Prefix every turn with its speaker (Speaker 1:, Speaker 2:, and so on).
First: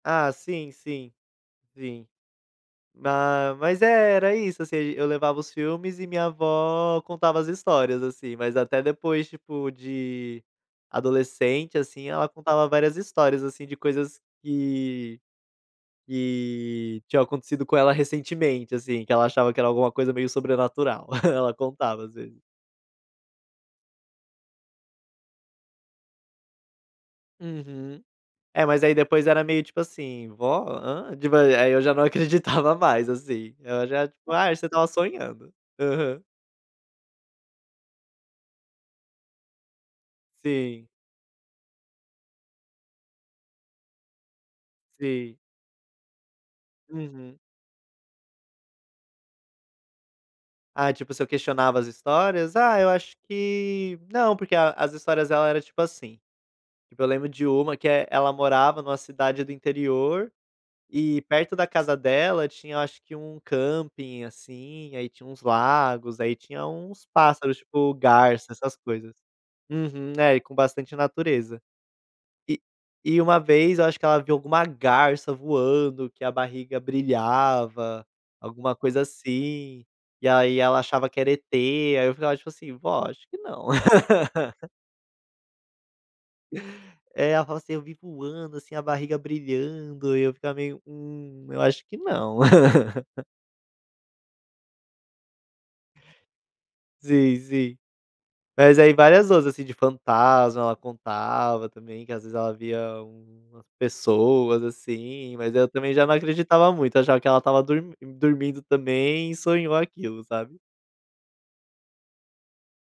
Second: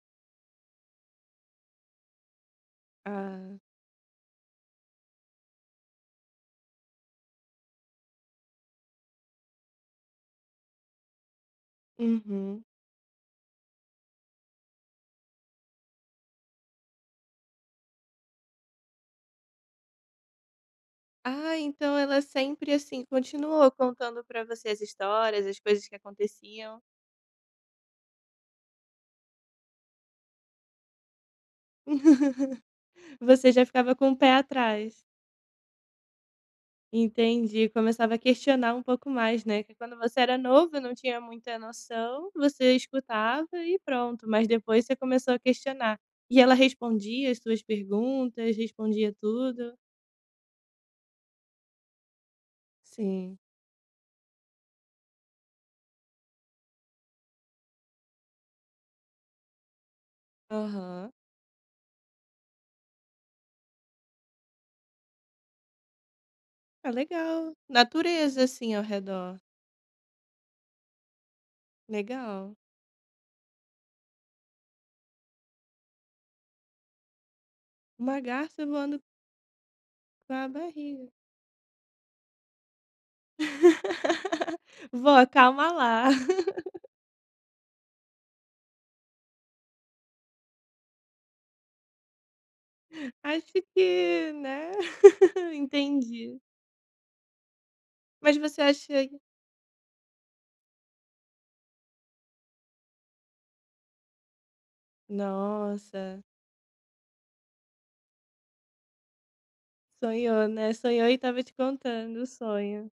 Speaker 1: Ah sim, sim, sim. Ah,
Speaker 2: Ah.
Speaker 1: mas é, era isso, assim, a gen eu levava os filmes e minha avó contava as histórias, assim, mas até depois, tipo, de adolescente, assim, ela
Speaker 2: Uhum.
Speaker 1: contava várias histórias, assim, de coisas que que tinham acontecido com ela recentemente, assim, que ela achava que era alguma coisa meio sobrenatural, ela
Speaker 2: Ah, então
Speaker 1: contava às
Speaker 2: ela
Speaker 1: vezes.
Speaker 2: sempre, assim, continuou contando pra você as histórias, as coisas que aconteciam.
Speaker 1: Uhum. É mas aí depois era meio tipo assim: "Vó, hã?". [unintelligible] aí eu já não acreditava mais,
Speaker 2: Você
Speaker 1: assim,
Speaker 2: já
Speaker 1: ela
Speaker 2: ficava
Speaker 1: já
Speaker 2: com o pé
Speaker 1: tipo: "Ai você estava
Speaker 2: atrás.
Speaker 1: sonhando". Aham.
Speaker 2: Entendi, começava a questionar um pouco mais, né, que quando você era novo eu
Speaker 1: Sim.
Speaker 2: não tinha muita noção, você escutava e pronto, mas depois você começou
Speaker 1: Sim.
Speaker 2: a questionar, e ela respondia as
Speaker 1: Uhum.
Speaker 2: suas perguntas, respondia tudo?
Speaker 1: Ah tipo se eu questionava as histórias? Ah eu acho
Speaker 2: Sim.
Speaker 1: que não, porque a as histórias dela era tipo assim. Eu lembro de uma que é ela morava em uma cidade do interior,
Speaker 2: Aham.
Speaker 1: e perto da casa dela tinha eu acho que um camping, assim, aí tinha uns lagos, aí tinha
Speaker 2: Ah
Speaker 1: uns
Speaker 2: legal,
Speaker 1: pássaros tipo
Speaker 2: natureza,
Speaker 1: garça,
Speaker 2: assim,
Speaker 1: essas
Speaker 2: ao
Speaker 1: coisas.
Speaker 2: redor.
Speaker 1: Uhum, é e com bastante natureza.
Speaker 2: Legal.
Speaker 1: E e uma vez eu acho que ela viu alguma garça voando que a barriga brilhava,
Speaker 2: Uma garça
Speaker 1: alguma
Speaker 2: voando
Speaker 1: coisa assim, e
Speaker 2: Com a
Speaker 1: aí ela achava
Speaker 2: barriga.
Speaker 1: que era ET, aí eu ficava tipo assim: "Vó acho que não".
Speaker 2: Vó, calma lá.
Speaker 1: É, ela falava assim: "Eu vi voando assim, a barriga brilhando", e eu ficava meio: "Hum, eu acho que não".
Speaker 2: Acho que, né, entendi.
Speaker 1: Sim, sim.
Speaker 2: Mas você
Speaker 1: Mas
Speaker 2: acha
Speaker 1: aí várias outras, assim, de fantasma, ela contava também, que às vezes ela via pessoas, assim, mas eu também já não
Speaker 2: Nossa.
Speaker 1: acreditava muito, achava que ela estava dormin dormindo também e sonhou aquilo,
Speaker 2: Sonhou,
Speaker 1: sabe?
Speaker 2: né, sonhou e estava te contando o sonho.